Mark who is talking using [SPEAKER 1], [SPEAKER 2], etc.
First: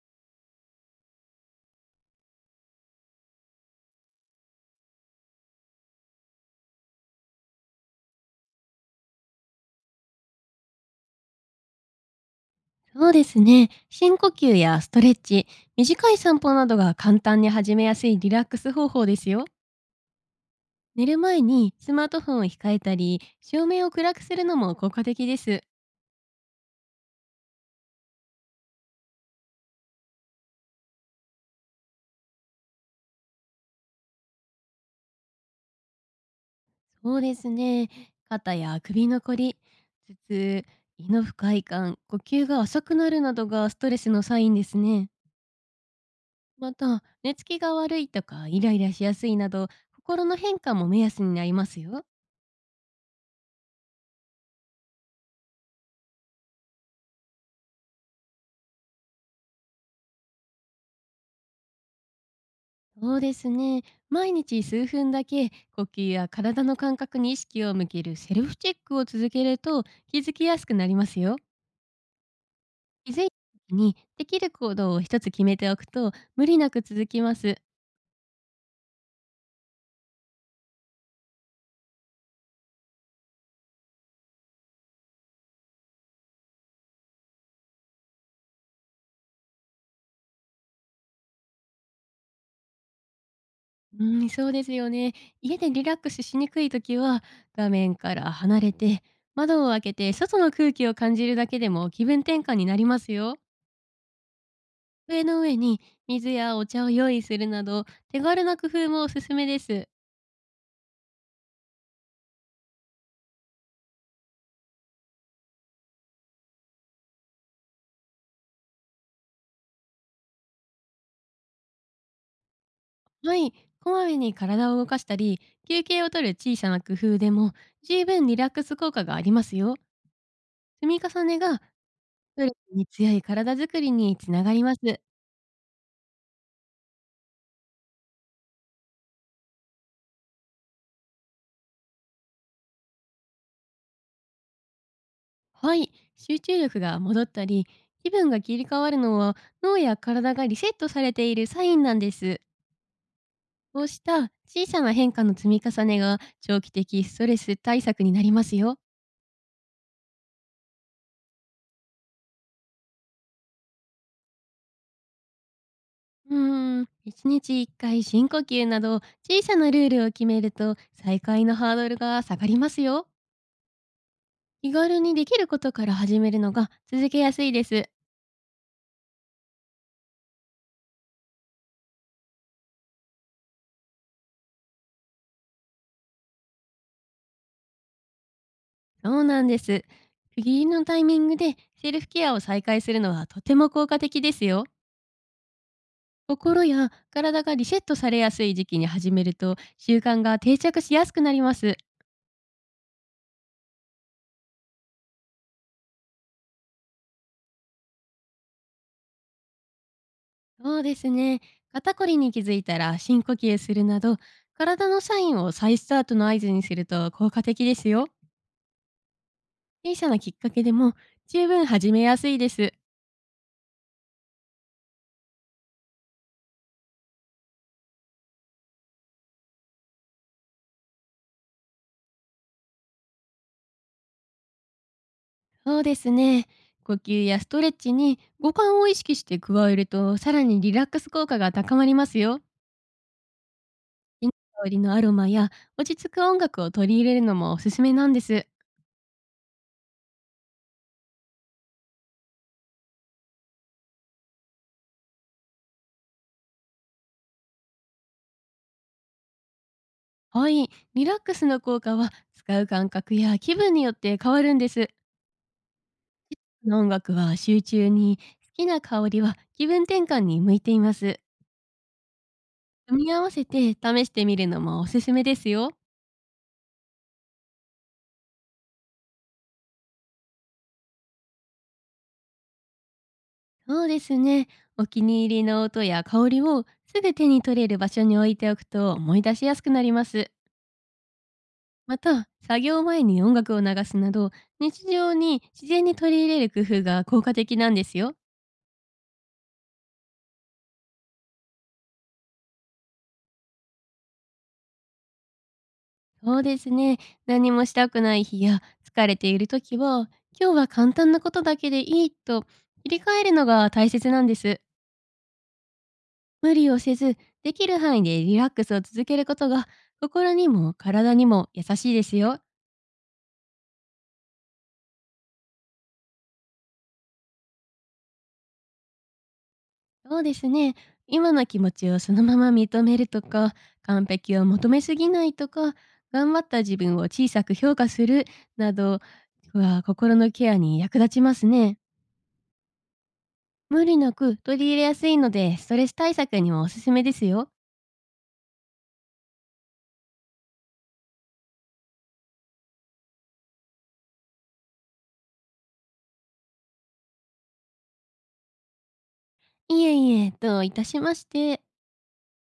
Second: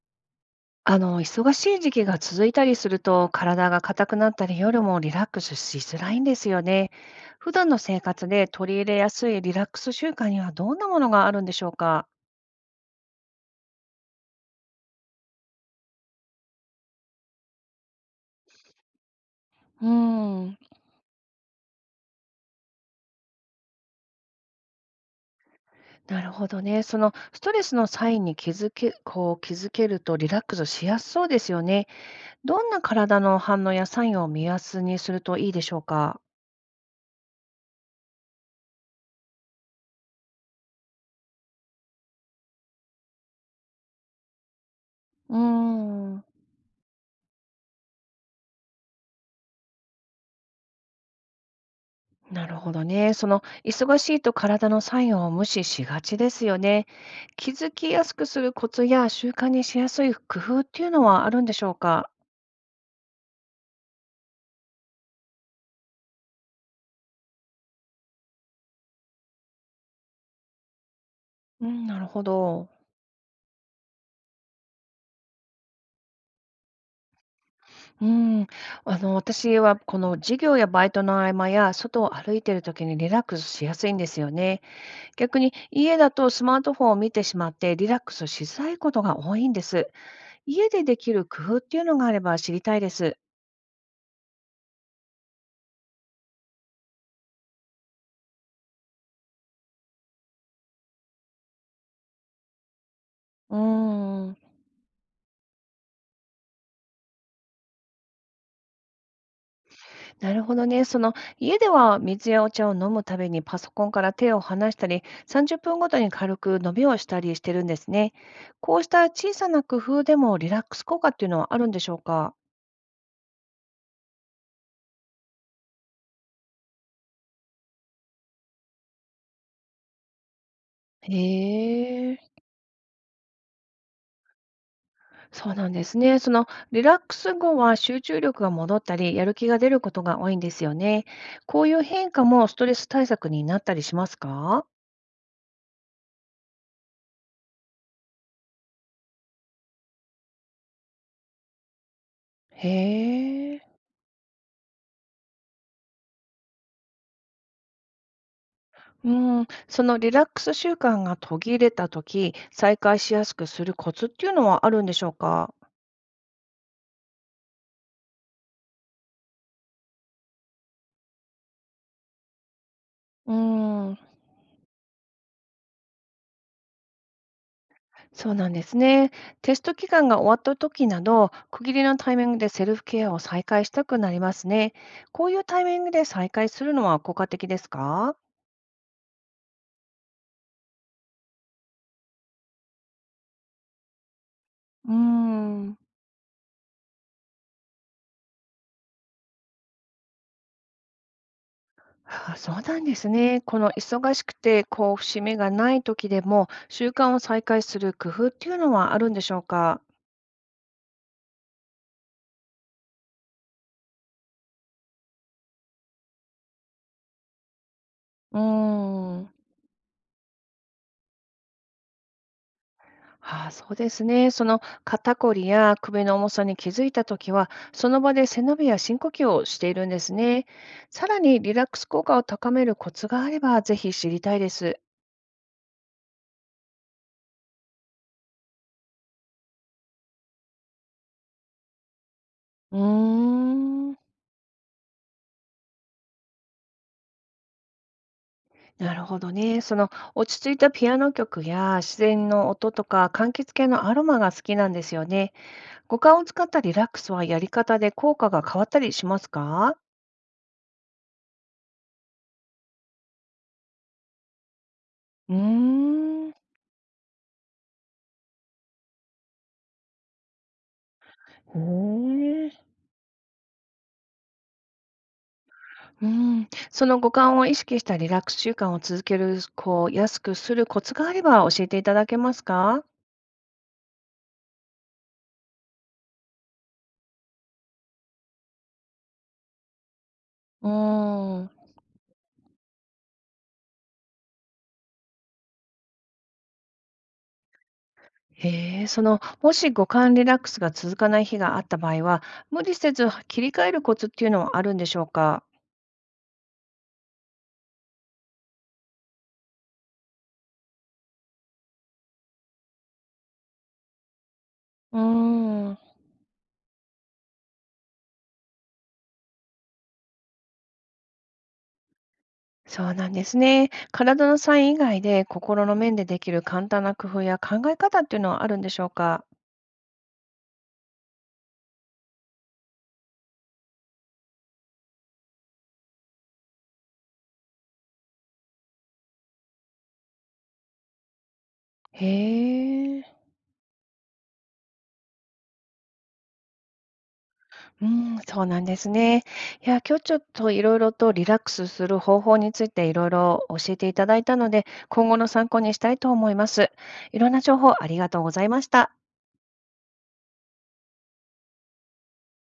[SPEAKER 1] 忙しい時期が続いたりすると、体が硬くなったり、夜もリラックスしづらいんですよね。普段の生活で取り入れやすいリラックス習慣にはどんなものがあるんでしょうか。
[SPEAKER 2] そうですね。深呼吸やストレッチ、短い散歩などが簡単に始めやすいリラックス方法ですよ。
[SPEAKER 1] うーん。
[SPEAKER 2] 寝る前にスマートフォンを控えたり、照明を暗くするのも効果的です。
[SPEAKER 1] なるほどね。そのストレスの際に気づけ、こう気づけるとリラックスしやすそうですよね。どんな体の反応やサインを目安にするといいでしょうか。
[SPEAKER 2] そうですね。肩や首のこり、頭痛、胃の不快感、呼吸が浅くなるなどがストレスのサインですね。
[SPEAKER 1] うーん。
[SPEAKER 2] また、寝つきが悪いとかイライラしやすいなど、心の変化も目安になりますよ。
[SPEAKER 1] なるほどね。その忙しいと体のサインを無視しがちですよね。気づきやすくするコツや習慣にしやすい工夫っていうのはあるんでしょうか。
[SPEAKER 2] そうですね。毎日数分だけ呼吸や体の感覚に意識を向けるセルフチェックを続けると気づきやすくなりますよ。
[SPEAKER 1] うん、なるほど。
[SPEAKER 2] 気づいた時にできる行動を一つ決めておくと無理なく続きます。
[SPEAKER 1] うん、私はこの授業やバイトの合間や外を歩いている時にリラックスしやすいんですよね。逆に家だとスマートフォンを見てしまってリラックスしづらいことが多いんです。家でできる工夫っていうのがあれば知りたいです。
[SPEAKER 2] うん、そうですよね。家でリラックスしにくい時は、画面から離れて窓を開けて外の空気を感じるだけでも気分転換になりますよ。
[SPEAKER 1] うん。
[SPEAKER 2] 机の上に水やお茶を用意するなど、手軽な工夫もおすすめです。
[SPEAKER 1] なるほどね。その家では水やお茶を飲むたびにパソコンから手を離したり、30分ごとに軽く伸びをしたりしてるんですね。こうした小さな工夫でもリラックス効果っていうのはあるんでしょうか。
[SPEAKER 2] はい、こまめに体を動かしたり、休憩をとる小さな工夫でも十分リラックス効果がありますよ。積み
[SPEAKER 1] へ
[SPEAKER 2] 重ねがス
[SPEAKER 1] え、
[SPEAKER 2] トレスに強い体づくりにつながります。
[SPEAKER 1] そうなんですね。そのリラックス後は集中力が戻ったり、やる気が出ることが多いんですよね。こういう変化もストレス対策になったりしますか。
[SPEAKER 2] はい、集中力が戻ったり、気分が切り替わるのは脳や体がリセットされているサインなんです。
[SPEAKER 1] へえ。
[SPEAKER 2] こうした小さな変化の積み重ねが長期的ストレス対策になりますよ。
[SPEAKER 1] うーん、そのリラックス習慣が途切れた時、再開しやすくするコツっていうのはあるんでしょうか？
[SPEAKER 2] うーん、1日1回深呼吸など、小さなルールを決めると再開のハードルが下がりますよ。
[SPEAKER 1] うーん、
[SPEAKER 2] 気軽にできることから始めるのが続けやすいです。
[SPEAKER 1] そうなんですね。テスト期間が終わった時など、区切りのタイミングでセルフケアを再開したくなりますね。こういうタイミングで再開するのは効果的ですか？
[SPEAKER 2] そうなんです。区切りのタイミングでセルフケアを再開するのはとても効果的ですよ。
[SPEAKER 1] うーん。
[SPEAKER 2] 心や体がリセットされやすい時期に始めると習慣が定着しやすくなります。
[SPEAKER 1] あ、そうなんですね。この忙しくて、こう節目がない時でも、習慣を再開する工夫っていうのはあるんでしょうか？
[SPEAKER 2] そうですね。肩こりに気づいたら深呼吸するなど、体のサインを再スタートの合図にすると効果的ですよ。
[SPEAKER 1] うーん。
[SPEAKER 2] 小さなきっかけでも十分始めやすいです。
[SPEAKER 1] ああ、そうですね。その肩こりや首の重さに気づいたときは、その場で背伸びや深呼吸をしているんですね。さらにリラックス効果を高めるコツがあれば、ぜひ知りたいです。
[SPEAKER 2] そうですね。呼吸やストレッチに五感を意識して加えると、さらにリラックス効果が高まりますよ。
[SPEAKER 1] うーん。
[SPEAKER 2] 木の香りのアロマや落ち着く音楽を取り入れるのもおすすめなんです。
[SPEAKER 1] なるほどね。その落ち着いたピアノ曲や自然の音とか柑橘系のアロマが好きなんですよね。五感を使ったリラックスはやり方で効果が変わったりしますか。
[SPEAKER 2] はい、リラックスの効果は使う感覚や気分によって変わるんです。
[SPEAKER 1] うーん。う
[SPEAKER 2] 音楽は集中に、好きな香りは気分転換に向いています。
[SPEAKER 1] ーん。
[SPEAKER 2] 組み合わせて試してみるのもおすすめですよ。
[SPEAKER 1] うん、その五感を意識したリラックス習慣を続ける、こう、安くするコツがあれば教えていただけますか？
[SPEAKER 2] そうですね。お気に入りの音や香りをすぐ手に取れる場所に置いておくと、思い出しやすくなります。
[SPEAKER 1] うーん。
[SPEAKER 2] また、作業前に音楽を流すなど、日常に自然に取り入れる工夫が効果的なんですよ。
[SPEAKER 1] へえ、その、もし五感リラックスが続かない日があった場合は、無理せず切り替えるコツっていうのはあるんでしょうか？
[SPEAKER 2] そうですね。何もしたくない日や疲れている時は、今日は簡単なことだけでいいと切り替えるのが大切なんです。
[SPEAKER 1] うーん。
[SPEAKER 2] 無理をせず、できる範囲でリラックスを続けることが心にも体にも優しいですよ。
[SPEAKER 1] そうなんですね。体のサイン以外で、心の面でできる簡単な工夫や考え方っていうのはあるんでしょうか？
[SPEAKER 2] そうですね。今の気持ちをそのまま認めるとか、完璧を求めすぎないとか、頑張った自分を小さく評価するなどは心のケアに役立ちますね。
[SPEAKER 1] へえ。
[SPEAKER 2] 無理なく取り入れやすいので、ストレス対策にもおすすめですよ。
[SPEAKER 1] うん、そうなんですね。いや、今日ちょっといろいろとリラックスする方法についていろいろ教えていただいたので、今後の参考にしたいと思います。いろんな情報ありがとうございました。
[SPEAKER 2] いえいえ、どういたしまして。